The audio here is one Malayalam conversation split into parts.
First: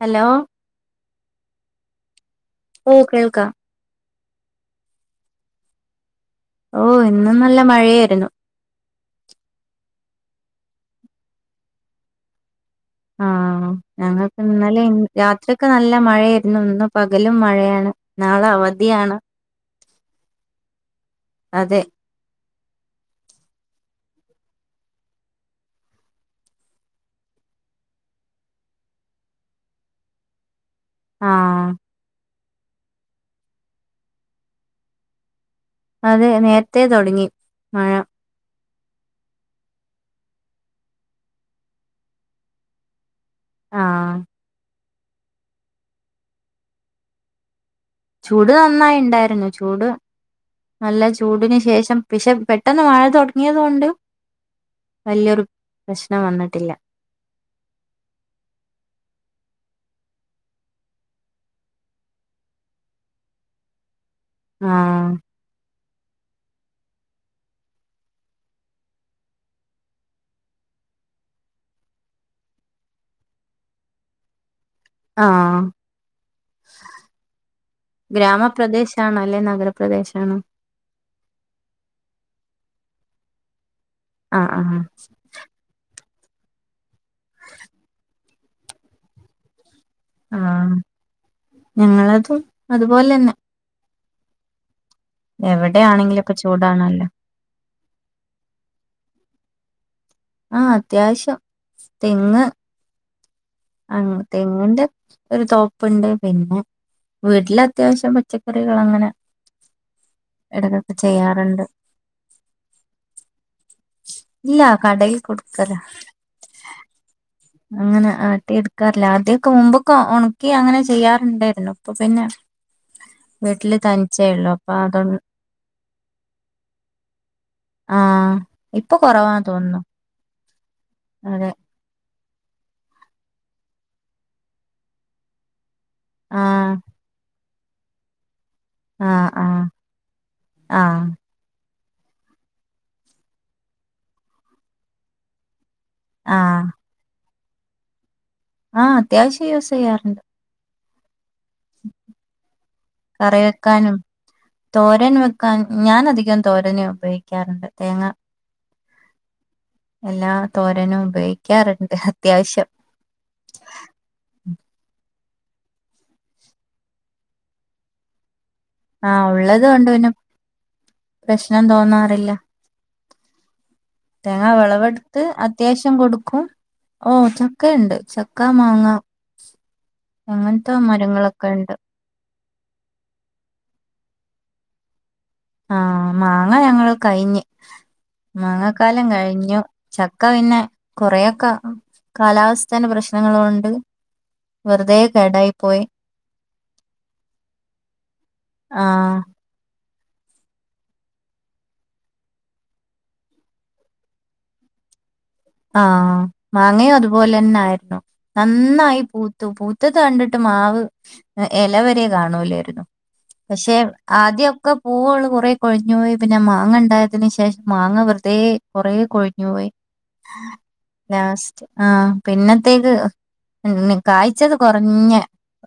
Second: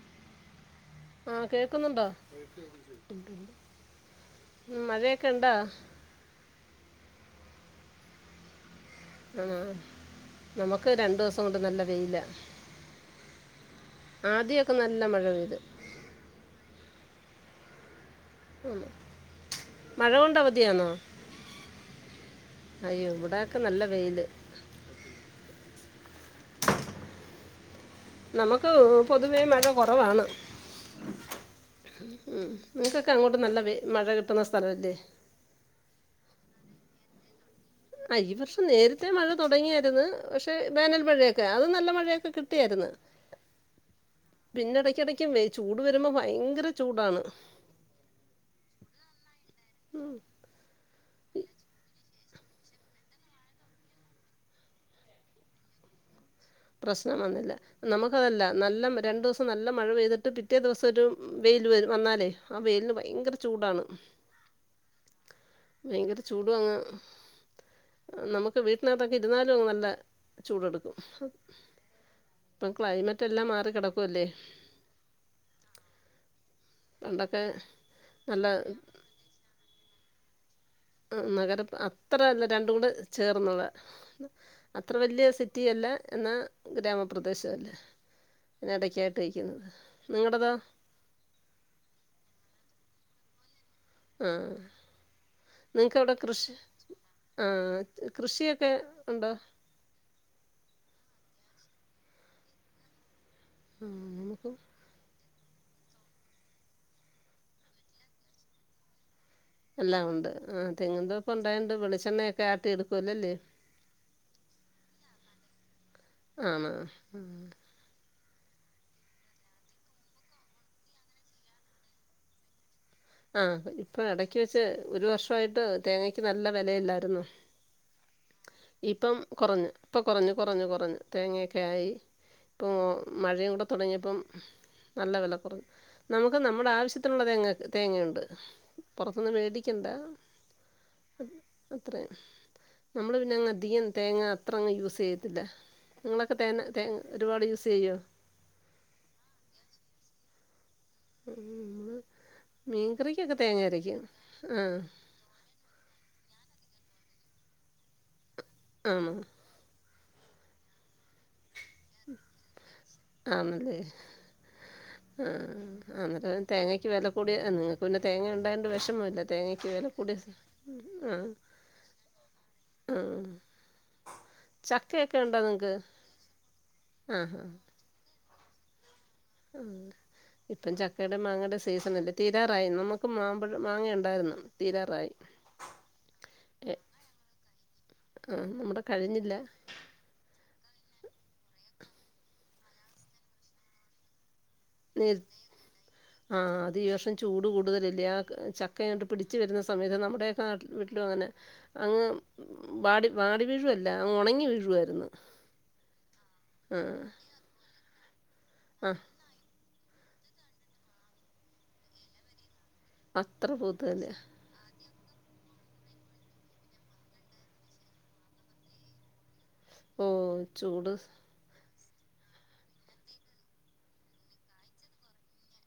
ഹലോ ആഹ് കേൾക്കുന്നുണ്ടോ? ഓഹ് കേൾക്കാം ഉം മഴയൊക്കെയുണ്ടാ? ഓ ഇന്നും നല്ല മഴയായിരുന്നു ആ നമുക്ക് രണ്ടു ദിവസം കൊണ്ട് നല്ല വെയിലാ ആ ഞങ്ങക്ക് ഇന്നലേം നല്ല മഴ രാത്രി പെയ്ത് ഒക്കെ നല്ല മഴയരുന്നു ഇന്നും പകലും മഴയാണ് നാളെ അവധിയാണ് മഴ കൊണ്ട് അവധിയാണോ അതെ അയ്യോ ഇവിടെ ഒക്കെ നല്ല വെയില് നമുക്ക് പൊതുവേ മഴ കൊറവാണ് ആ ഉം നിങ്‌ക്കൊക്കെ അങ്ങോട്ട് നല്ല വെ മഴ കിട്ടുന്ന സ്ഥലല്ലേ അതെ നേരത്തെേ തൊടങ്ങി ആ ഈ വർഷ നേരത്തെ മഴ തൊടങ്ങിയാരുന്നു പക്ഷെ വോനൽ മഴയൊക്കെ അത് നല്ല മഴയൊക്കെ കിട്ടിയാരുന്നു ആ പിന്നടക്കടയ്ക്കും വെ ചൂട് വരുമ്പോ ഭയങ്കര ചൂടാണ് ചൂട് നന്നായി ണ്ടായിരുന്നു ചൂട് നല്ല ചൂടിന് ശേഷം പെക്ഷെ പെട്ടെന്ന് മഴ തൊടങ്ങിയത് കൊണ്ട് വല്ല്യോരു പ്രശ് പ്രശ്നം വന്നില്ല നമുക്കതല്ല നല്ല രണ്ടൂസ് നല്ല മഴ പെയ്തിട്ട് പിറ്റേ ദെവസൊരു വെയിൽ വരൂ വന്നാലേ ആ വെയിലിന് ഭയങ്കര ചൂടാണ് ആഹ് ഭയങ്കര ചൂ നമുക്ക് വീട്ടിനകത്തൊക്കെ ഇരുന്നാലും നല്ല ചൂടെടുക്കും ഇപ്പം ക്ലൈമറ്റ് എല്ലാം മാറി കെടക്കുവല്ലേ ആഹ പണ്ടൊക്കെ നല്ല ഗ്രാമപ്രദേശാണ് അല്ലെ നഗരപ്രദേശ് ആണോ നഗരം അത്രല്ല രണ്ടും കൂടെ ചേർന്നുള്ളെ ആഹ് ആഹ് അത്ര വല്യ സിറ്റിയല്ല എന്നാ ഗ്രാമപ്രദേശവല്ല എടക്കായിട്ട നിക്കുന്നത് ആ ഞങ്ങളെതും അത് പോലെന്നെ ഉം എവിടെയാണെങ്കിലൊക്കൊ ചൂടാണല്ലോ ആഹ് കൃഷിയൊക്കെ ഉണ്ടോ ആ അത്യാവശ്യം തെങ്ങ് ആഹ് ആണോ നമുക്ക് തെങ്ങ്ന്റെ ഒര് തോപ്പ്ണ്ട് പിന്നെ വീട്ടിലത്യാവശ്യം പച്ചക്കറികളങ്ങനെ എല്ലാം ഉണ്ട് ആ തെങ്ങിൻതോപ്പ് ഉണ്ടായണ്ട് വെളിച്ചെണ്ണയൊക്കെ ആട്ടി എടുക്കുവല്ലെ അല്ലേ ഇല്ല കടയിൽ കൊട്ക്കല ആ ആട്ടി എട്ക്കാറില്ല ആദ്യൊക്കെ മുമ്പൊക്കെ ഒണ്ക്കി അങ്ങനെ ചെയ്യാറുണ്ടേയ്രുന്നു പ്പൊ പിന്നെ ആ വീട്ടില് പ്പ തനിച്ചേ ഇടക്ക് ഉള്ളു വെച്ച് അപ്പൊ ഒരു അതൊണ്ട് വർഷ വായിട്ട് തേങ്ങക്ക് നല്ല വെലയില്ലായിരുന്നോ ആ ഇപ്പൊ ഇപ്പം കൊറവാ കുറഞ്ഞ് തോന്നുന്നു പ്പം കൊറഞ്ഞ് കൊറഞ്ഞ് കൊറഞ്ഞ് അതെ തേങ്ങെയൊക്കെ ആയി പ്പോ മഴയൂട തടങ്ങിയപ്പം നല്ല വെല കൊറഞ്ഞ് നമുക്ക് ആ നമ്മുടെ ആവശ്യത്തിനുള്ളത് തെങ്ങ് തേങ്ങയുണ്ട് ആ പുറത്ത്ന്ന് ആ മേടിക്കണ്ട ആ അത്രയും നമ്മള് പിന്നെ അങ്ങ് അധികം തേങ്ങ അത്ര അങ്ങ് യൂസ് ചെയ്യത്തില്ല നിങ്ങളൊക്കെ ആ തേ തേങ്ങ ഒരുപാട് യൂസ് ചെയ്യോ ആ അത്യാവശ്യം യൂസ്സെയ്യാറ്ണ്ട് നമ്മൾ മീൻകറിക്കൊക്കെ കറി തേങ്ങ വെക്കാനും അരയ്ക്കും ആ തോരൻ വെക്കാൻ ഞാൻ അധികം തോരൻ നു ഉപയോഗിക്കാറ്ണ്ട് തേങ്ങ ആന്നോ എല്ലാ തോരനും ഉപയോ ക്കാറ്ണ്ട് അത്യാവശ്യം ആണല്ലേ ആ അന്നരം തേങ്ങക്ക് വില കൂടിയാ നിങ്ങൾക്ക് പിന്നെ തേങ്ങ ഉണ്ടയോ ആ ഉള്ളത് കൊണ്ട് പിന്നെ ആ പ്രശ്നം തോന്നാറില്ല ആ തേങ്ങ ചക്കയൊക്കെ വറളവെടുത്ത് ഉണ്ടോ നിങ്ങൾക്ക് അത്യാവശ്യം കൊടുക്കും ഓ ചക്കയൊണ്ട് ചക്ക മാങ്ങ ഉം അങ്ങനത്തെ ഇപ്പം ചക്കെടെം മരങ്ങളൊക്കെ മാങ്ങേടെം ഉണ്ട് സീസൺണല്ലേ തീ രാറായി നമുക്ക് മാമ്പഴ മാങ്ങയുണ്ടായ്ര്ന്നു തീരാറായി ആ മാങ്ങ ഏ, ഞങ്ങള് കയ്ഞ്ഞ് ആ മാങ്ങ നമ്മുടെ കാലം കഴിഞ്ഞില്ല കഴിഞ്ഞു ചക്ക പിന്നെ കൊറേയൊക്കെ കാലാവസ്ഥേൻ്റെ പ്രശ്നങ്ങളും ഉണ്ട് ആ അത് ഈ വർഷം ചൂട് കൂടുതലല്ലേ ആ ചക്ക ഇങ്ങോട്ട് ആ പിടിച്ചു വരുന്ന സമയത്ത് നമ്മ നമ്മുടെയൊക്കെ നാട്ടി വീട്ടിലും അങ്ങനെ അങ്ങ് വാടി വാടി വീഴുവല്ല അങ്ങ് ഉണങ്ങി വീഴുവായിരുന്നു ആ മാങ്ങയും ആഹ് അതുപോലെ തന്നെ ആയിരുന്നു ആഹ് നന്നായി പൂത്തു പൂ ത്തത് കണ്ടിട്ട് മാവ് ഇലവര കാണൂല്ലാരുന്നു ന്നു അത്ര പക്ഷെ പൂത്തതല്ലേ ആദ്യ ഒക്ക പൂവുകൾ കുറ കൊഴിഞ്ഞു പോയി പിന്നെ മാങ്ങ ഉണ്ടായതിന് ശേഷം മാങ്ങ വെറുതെ കൊറെ കൊഴിഞ്ഞു പോയി ഓ ചൂട് ലാസ്റ്റ് ആ പിന്നത്തേത് കായ്ച്ചത് കുറഞ്ഞ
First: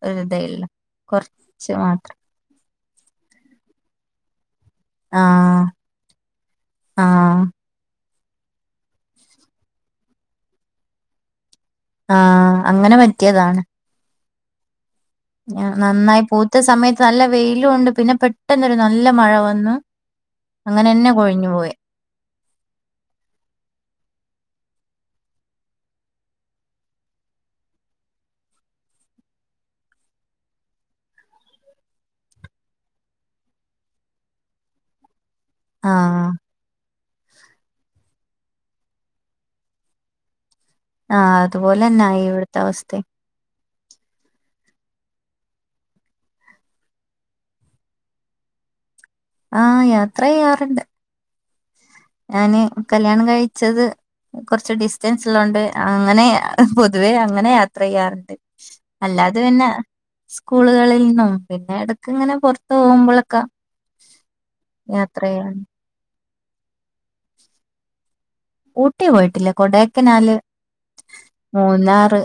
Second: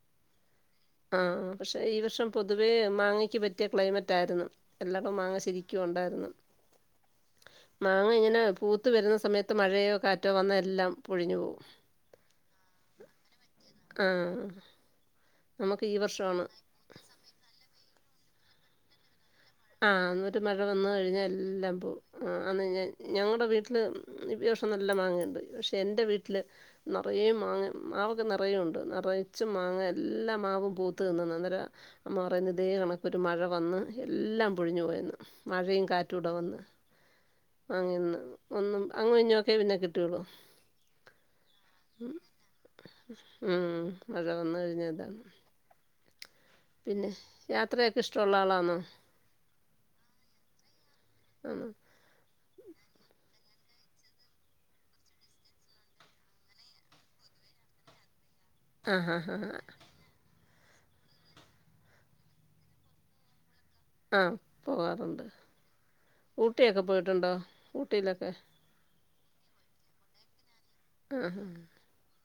ഒരു ഇതേയുള്ളൂ ആ പക്ഷെ ഈ വർഷം പൊതുവേ മാങ്ങക്ക് പറ്റിയ ക്ലൈമറ്റ് ആയിരുന്നു എല്ലാടോം മാങ്ങാ ശരിക്കും ഉണ്ടായിരുന്നു ആ മാങ്ങ ഇങ്ങനെ പൂത്ത് വരുന്ന സമയത്ത് മഴയോ കാറ്റോ വന്നാൽ എല്ലാം പൊഴിഞ്ഞു പോവും ആ അങ്ങനെ പറ്റിയതാണ് ആഹ് നമുക്ക് ഈ നന്നായി വർഷമാണ് പൂത്ത സമയത്ത് നല്ല വെയിലുണ്ട് പിന്നെ പെട്ടെന്നരു നല്ല മഴ വ ആഹ് അന്നൊരു മഴ വന്ന് കഴിഞ്ഞാ പോയി എല്ലാം പോവും ആ അന്ന് ഞാൻ ഞങ്ങടെ വീട്ടില് ഈ വർഷം നല്ല മാങ്ങയുണ്ട് പക്ഷേ എൻ്റെ വീട്ടില് നറയെ മാങ്ങ മാവൊക്കെ നറയെ ഉണ്ട് നറച്ചും മാങ്ങ എല്ലാ മാവും പൂത്തുനിന്നതാ അന്നേരം അമ്മ പറയുന്നത് ഇതേ കണക്കൊരു മഴ വന്ന് എല്ലാം പൊഴിഞ്ഞു പോയെന്ന് മഴയും ആഹ് കാറ്റുടെ വന്ന് അങ്ങിന്ന് ഒന്നും അങ്ങു ഇഞ്ഞോക്കേ പിന്നെ കിട്ടിയോളു ആഹ് അതുപോലെന്ന ഇവിടുത്തെ അവസ്ഥയും ഉം. മഴ വന്നു കഴിഞ്ഞയിതാണ് പിന്നെ യാത്രയൊക്കെ ഇഷ്ടൊള്ള ആളാന്നോ ആ യാത്രയെയ്യാറ്ണ്ട് ആന്നോ ഞാന് കല്യാണം കഴിച്ചത് കുറച്ച് ഡിസ്റ്റൻസ് ഇള്ളോണ്ട് അങ്ങനെ പൊതുവേ അങ്ങനെ യാത്രയെയ്യാറുണ്ട് ആ ഹാ ഹാ അല്ലാതെ ഹാ. പിന്നെ സ്കൂളുകളിൽ നിന്നും പിന്നെ ഇടക്കിങ്ങനെ പുറത്തോവുമ്പളക്ക ആഹ് പോവാറുണ്ട് ഊട്ടിയൊക്കെ പോയിട്ടുണ്ടോ ഊട്ടിയിലൊക്കെ ഊട്ടി പോയിട്ടില്ല കൊടൈക്കനാല് ആഹ മൂന്നാറ്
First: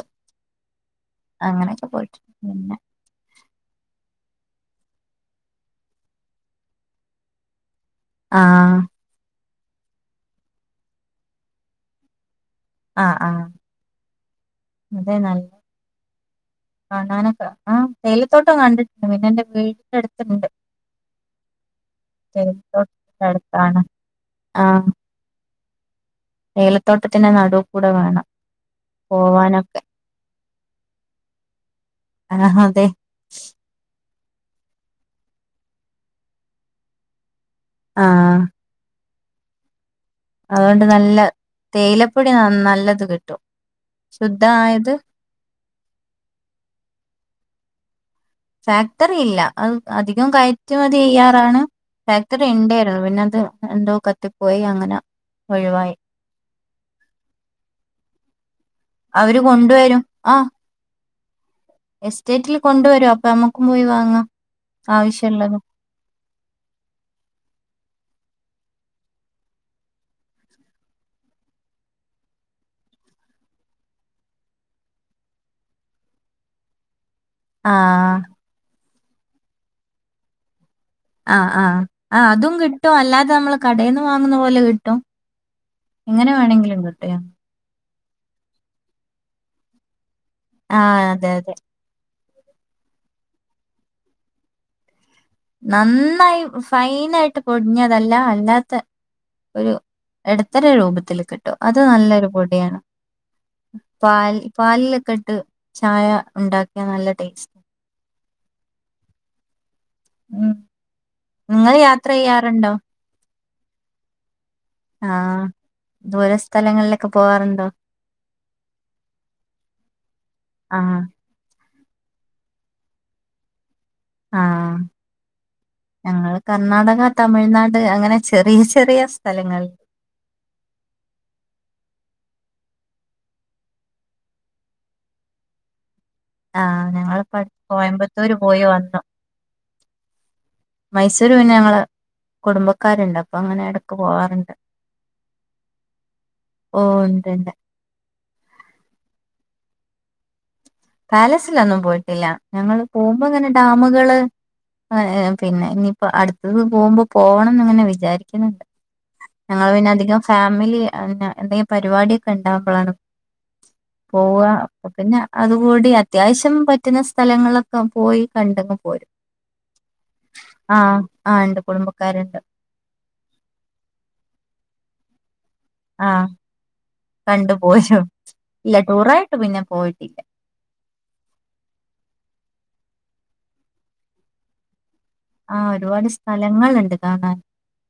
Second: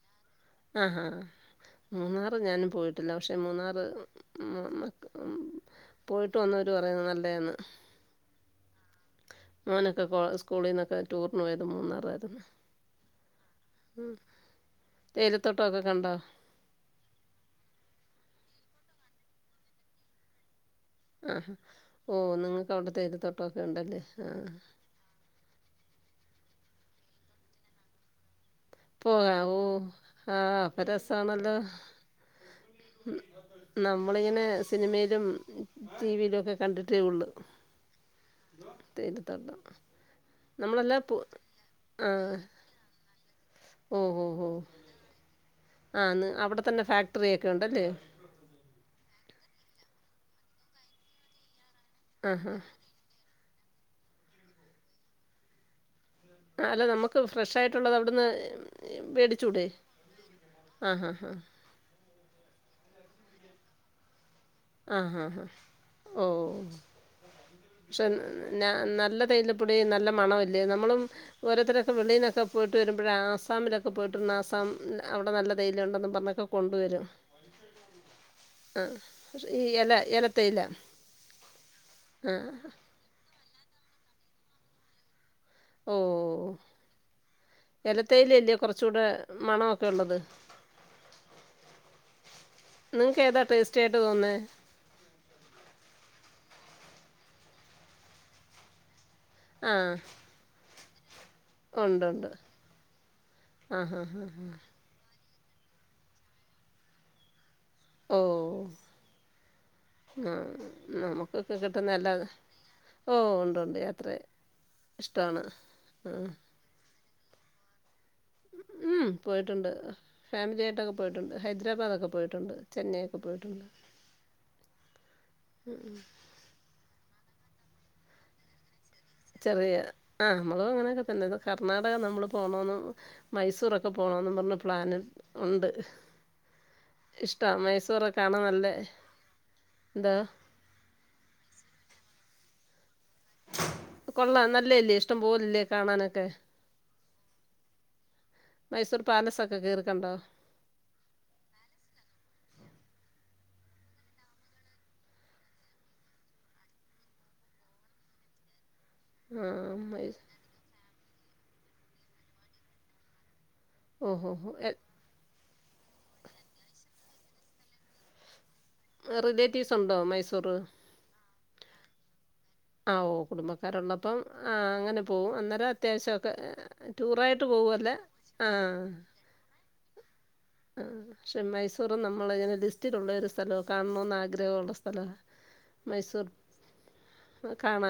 ആഹഹാ അങ്ങനെയൊക്കെ പോയിട്ടുണ്ട് മൂന്നാറ് ഞാനും പിന്നെ പോയിട്ടില്ല പക്ഷെ മൂന്നാറ് ഉ ഉ പോയിട്ട് വന്നവര് പറയുന്ന നല്ലയാന്ന് ആഹ് മോനൊക്കെ കോ സ്കൂളിന്നൊക്കെ ടൂറിനു പോയത് മൂന്നാറായിര്ന്ന് ആഹ ആഹ അതെ നല്ല് തേയിലത്തോട്ടമൊക്കെ കണ്ടോ കാണാനൊക്കെ ആഹ തേയിലത്തോട്ടം കണ്ടിട്ടുണ്ട് പിന്നെ എന്റെ വീട്ടിന്റട്ത്ത്ണ്ട് ആഹാ ഓ നിങ്ങക്ക് അവിടെ തേയിലത്തോട്ടൊക്കെ അടുത്താണ് ഉണ്ടല്ലേ ആഹ ഏലത്തോട്ടത്തിന്റെ നടുകൂടെ വേണം പോവാനൊക്കെ രസണല്ലോ ആഹ ഹതെ നമ്മളിങ്ങനെ സിനിമയിലും ടിവിയിലുവൊക്കെ കണ്ടിട്ടേ ഉള്ളു ആഹ തേയിലത്തോട്ടം അതുകൊണ്ട് നമ്മളെല്ലാം പോ നല്ല ആ തേയിലപ്പൊടി നന്നനല്ലത് കിട്ടും ശുദ്ധായത് ആന്ന് അവിടെ തന്നെ ഫാക്ടറി ഒക്കെ ഉണ്ടല്ലേ ഫാക്ടറി ഇല്ല അ അധികം കയറ്റുമതിയെയ്യാറാണ് ഫാക്ടറി ആഹാ ഇണ്ടായിരുന്നു പിന്നെ അത് എന്തോ കത്തിപ്പോയി അങ്ങന ഒഴിവായി ആ അല്ല നമുക്ക് ഫ്രഷ് ആയിട്ടുള്ളത് അവിടുന്ന് [unintelligible] അവര് മേടിച്ചൂടെ? കൊണ്ടുവരും ആഹ് ആഹാഹാ. എസ്റ്റേറ്റിൽ കൊണ്ടു വരും അപ്പ നമ്മുക്കും പോയി വാങ്ങാം ആഹാഹാ. ആവശ്യള്ളത് ഓ പക്ഷേ ന നല്ല തേയില പൊടി നല്ല മണം അല്ലേ നമ്മളും ഓരോത്തരൊക്കെ വെളിന്നൊക്കെ പോയിട്ട് വരുമ്പ ഴേ ആസാമിലൊക്കെ പോയിട്ട് ആസാം അവിടെ നല്ല തേയില ഉണ്ടെന്ന് പറഞ്ഞൊക്കെ കൊണ്ടുവരും ആങ്ഹ് ആ ഈ എല എലത്തേയില ആ ആ ആ അതും കിട്ടും അല്ലാതെ നമ്മള് കടേന്ന് വാങ്ങുന്ന പോലെ കിട്ടും എങ്ങനെ വേണെങ്കിലും കിട്ടി എലത്തേയില അല്ലയോ കൊറച്ച് കൂട മണോക്കെ ഒ ള്ളത് ആ അതെ അതെ നിങ്ങക്ക് ഏതാ ടേസ്റ്റായിട്ട് തോന്നേ നന്നായി ഫൈൻ ആയിട്ട് പൊടിഞ്ഞതല്ല അല്ലാത്തെ ഒരു ആ. എടത്തര രൂപത്തി ത്തിലക്കെ [unintelligible] അത് ഉണ്ട്, നല്ലൊരു ഉണ്ട്. പൊടിയാണ് ആഹാഹാഹാ. പാൽ പാലിലൊക്കെ അടി ട്ട് ചായ ഒണ്ടാക്കിയ നല്ല ടേസ്റ്റ് ഓ ആങ്ഹ് ആ നമ നിങ്ങള് യാത്ര ചെയ്യാറുണ്ടോ ഓ ഒണ്ട് ഒണ്ട് യാത്ര ആ ഇഷ്ടമാണ് ആ ദൂര സ്ഥലങ്ങളിലൊക്കെ പോവാറുണ്ടോ ഉം പോയിട്ടുണ്ട് ഫാമിലി ആയിട്ടൊക്കെ ആഹ് പോയിട്ടുണ്ട് ഹൈ ഹൈദ്രാബാദൊക്കെ പോയിട്ടൊണ്ട് ചെന്നെ ഒക്കെ പോയിട്ടൊണ്ട് ആ ഞങ്ങള് കർണാടക തമി തമിഴ്നാട് അങ്ങനെ ചെറിയ ചെറി ചെറിയ ആ നമ്മള് അങ്ങനെക്കെ തന്നെ കർണാടക നമ്മള് പോണോന്നും മൈസൂറൊക്കെ പോണോന്നും പറഞ്ഞ് പ്ലാന് ഉണ്ട് ആഹ് ഞങ്ങളിപ്പ ഇഷ്ടമാണ് മൈസൂറൊക്കെ കോയമ്പത്തൂര് കാണാൻ പോയി നല്ല വന്നു എന്താ മൈസൂര് പിന്ന ഞങ്ങള് കുടുംബ കൊള്ളാം നല്ലേ അല്ലെ ഇഷ്ടം പോലില്ലേ കാണാനൊക്കെ ഓ ഉണ്ട് ഉണ്ട്. മൈസൂർ പാലസൊക്കെ കേറി കണ്ടോ പാലസിലൊന്നും പോയിട്ടില്ല ഞങ്ങള് പോകുമ്പ ഇങ്ങനെ ഡാമുകള് പിന്നെ ഇനിയിപ്പോ അടുത്തത് പോകുമ്പോ പോവണന്ന് ഇങ്ങനെ വിചാരിക്കണ ആ ഞങ്ങള് പിന്ന മൈ അധികം ഫാമിലി എന്തെങ്കിലും പരിപാടിയൊക്കെ ഉണ്ടാകുമ്പോളാണ് ഓഹോ പോവ അപ്പ പിന്നെ അതുകൂടി അത്യാവശ്യം പറ്റുന്ന സ്ഥലങ്ങളൊക്കെ പോയി കണ്ടങ്ങ് പോരും റിലേറ്റീവ്സ് ഉണ്ടോ മൈസൂർ ആഹ ആ ഉണ്ട് കുടുംബക്കാരുണ്ട് ആഓ കുടുംബക്കാാരള്ളപ്പം ആ അങ്ങനെ പോവും അ അത്യാവശ്യം ആഹ് ഒക്കെ ടൂർ ആയിട്ട് കണ്ടു പോകില്ല പോരും. ആ ഇല്ല ടൂറായിട്ട് പിന്നെ പോയിട്ടില്ല. മൈസൂര് നമ്മളെ [unintelligible] തിലുള്ള ഒരു സ്ഥലോ കാണോന്ന് ആഗ്രഹമ ഉുള്ള ആഹ ഒരുപാട് സ്ഥലങ്ങുണ്ട് കാണാൻ കാണ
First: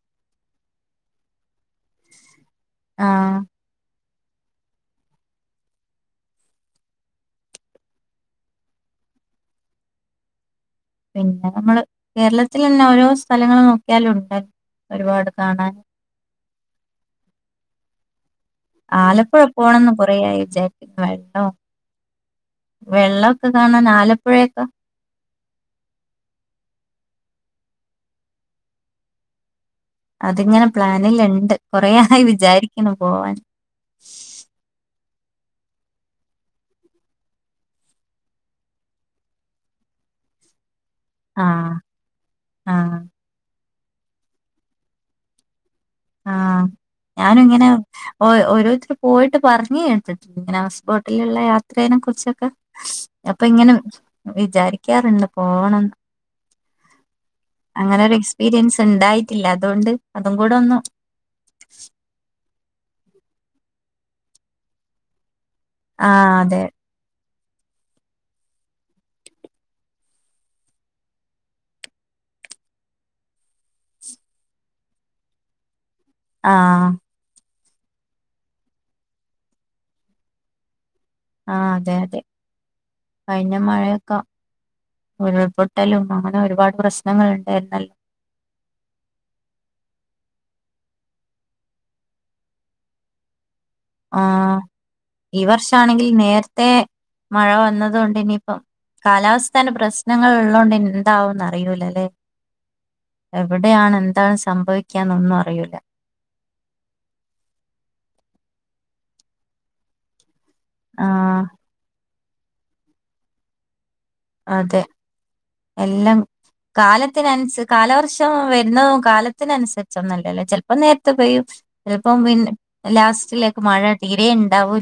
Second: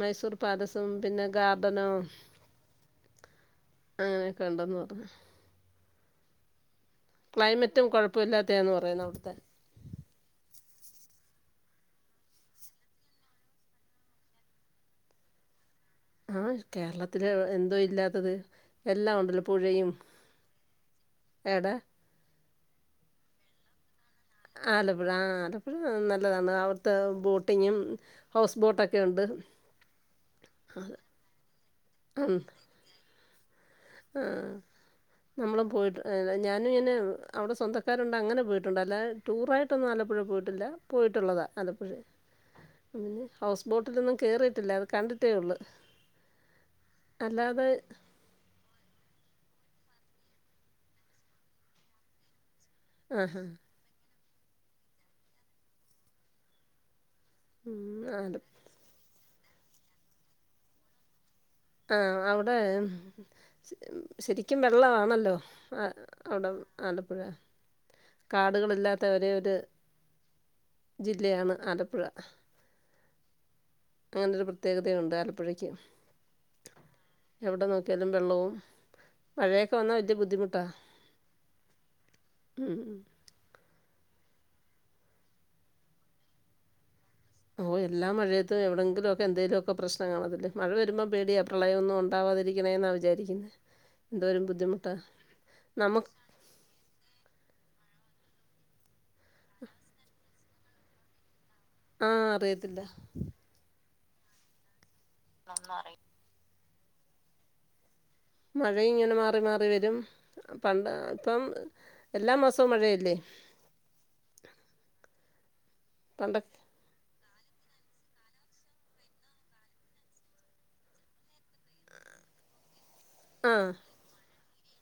മൈസൂർ പാലസം പിന്നെ തന്ന ആഹ് അങ്ങനെയൊക്കെ ഉണ്ടന്ന പറഞ്ഞു [unintelligible] ക്ലൈമറ്റും കൊഴപ്പമില്ലാത്തെയാന്ന് പറയുന്നു അവിടുത്തെ പിന്നെ നമ്മള് കേരളത്തിൽ തന്നെ ഓരോ സ്ഥലങ്ങള് നോക്കിയാലും ഉണ്ട് ഒരുപാട് കാണൻ ആഹ കേരളത്തില് എന്തോ ഇല്ലാത്തത് എല്ലാം ആലപ്പുഴ ഉണ്ടല്ലോ പുഴയും പോണംന്ന് കുറയായി വിചാരിക്കുന്നു വല്ലോ [unintelligible] എടാ വെള്ളമൊക്കെ കാണാൻ ആലപ്പ ആലപ്പുഴ ആ ആ അപ്പോ നല്ലതാണ് അവിടുത്തെ ബോട്ടിങ്ങും ഹൗസ് ബോട്ടൊക്കെയ ഉണ്ട് അതിങ്ങനെ പ്ലാനിലിണ്ട് കൊറെയായി ഉം വിചാരിക്കുന്നു പോവാൻ. ആഹ് നമ്മളും പോയിട്ട് [unintelligible] ഞാനുങ്ങനെ അവടെ സ്വന്തക്കാരുണ്ട് അങ്ങനെ പോയിട്ടുണ്ട് അല്ലാതെ ടൂറായിട്ടൊന്നും ആലപ്പുഴേ പോയിട്ടില്ല. പോയിട്ടുള്ളതാ ആഹ് ആലപ്പുഴ് ആഹ് പിന്നെ ഹൗസ് ബോട്ടിലൊന്നും കയറിയിട്ടില്ല അത് കണ്ടിട്ടേ ഒള്ളൂ. ആഹ് ഞാനുഇങ്ങനെ ഓ ഓരോ ച പോയിട്ട് പർഞ്ഞ് കേട്ടിട്ട്ണ്ട് ഇങ്ങനെ ഹൗസ് ബോട്ടില്ള്ള യാത്രേനെ കുറിച്ചൊക്കെ അപ്പ ആഹാ ങ്ങനെ വിചാരിക്കാറുണ്ട് പോണംന്ന് ഉം അങ്ങനൊരു ആല എക്സ്പീരിയൻസ് ഇണ്ടായി ഇല്ല അതൊണ്ട് അതും കൂടെ ഒന്നു ആഹ് അവിടെ ശരിക്കും വെള്ളവാണല്ലോ ആഹ് അവിടെ ആലപ്പുഴ കാടുകളില്ലാത്ത ഒരേ ഒരു ജില്ലയാണ് ആലപ്പുഴ അങ്ങനെ ഒരു പ്രത്യേകതയുണ്ട് ആലപ്പുഴക്ക് ആഹ് എവിടെ നോക്കിയാലും വെള്ളവും മഴയൊക്കെ വന്നാൽ വലിയ ബുദ്ധിമുട്ടാ ആഹ് അതെ അതെ ഉം കഴിഞ്ഞ മഴയൊ ക്ക ഉരുൾപൊട്ടലും അങ്ങനെ ഒരുപാട് പ്രശ്ന ഓഹ് എല്ലാ മഴയത്തും എവിടെയെങ്കിലും ഒക്കെ എന്തെലുക്കെ പ്രശ്നം കാണത്തില്ലേ മഴ വരുമ്പോം പേടിയാ പ്രളയം ഒന്നും ഉണ്ടാവാതിരിക്കണേ എന്നാണ് വിചാരിക്കുന്നേ ആഹ് ഈ വർഷാണെങ്കി നമുക്ക് നേരത്തെ മഴ വന്നത് കൊണ്ട് ഇനി അപ്പം കാലാവസ്ഥൻ്റെ പ്രശ്നങ്ങൾ ഉള്ളൊണ്ട് എന്താവൂന്നാ കഴിയുലല്ലേ ആ അറിയത്തില്ല. എവിടെയാണ് എന് എന്താണ് സംഭവി ക്കാനൊന്നും അറിയൂല്ല മഴ ഇങ്ങനെ മാറി മാറി വരും പണ്ട് ഇപ്പം ആഹ് എല്ലാ മാസവും മഴയല്ലേ? അതെ എല്ലാം പണ്ടൊക്കെ കാലം ത്തിന് അനുസ് കാലവർഷം വരുന്നത് കാലത്തിന് അനുസരിച്ചൊന്നും അല്ലല്ലോ ചിലപ്പോ നേരത്ത് പെയ്യും ചിലപ്പോം പിന്നെ ലാസ്റ്റിലേക്ക് മഴ തീരേ ണ്ടാവും.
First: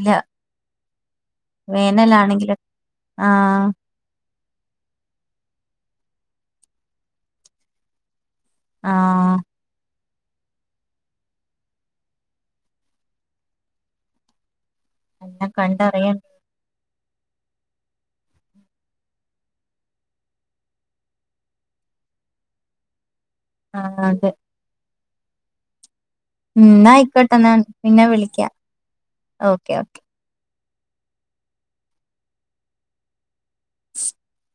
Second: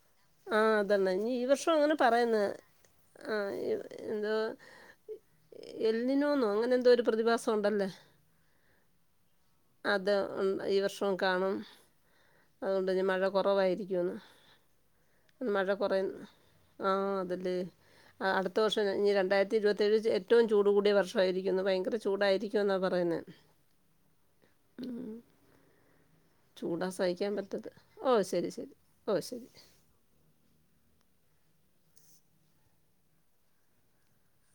ആഹ് അതന്നെ ഇനി ഈ വർഷം അങ്ങനെ പറയുന്ന വേനലാണെങ്കില് ആഹ് എന്തോ എല്ലിനോന്നു അങ്ങനെ എന്തോ ഒരു പ്രതിഭാസം ഉണ്ടല്ലോ. ആഹ്. അത് ഈ വർഷവും കാണും അതുകൊണ്ട തന്നെ മഴ കുറവായിരിക്കുമെന്ന് എല്ലാം മഴ കുറേ കണ്ടറിയാം ആ അതല്ലേ അടുത്ത വർഷം ഇനി രണ്ടായിരത്തി ഇരുപത്തേഴ് ഏറ്റവും ചൂട് കൂടിയ വർഷമായിരിക്കുന്നു ഭയങ്കര ചൂടായിരിക്കുമെന്നാണ് പറയുന്നേ ആ അതെ ഉം ഉം ചൂടാ ന്നാ സഹിക്കാൻ ആയിക്കോട്ടെ ന്നാ പറ്റാത്തേ പിന്നെ ഓ ശരി വിളിക്കാം ശരി ഓ ഓക്കെ ശരി ഓക്കെ [inaudible]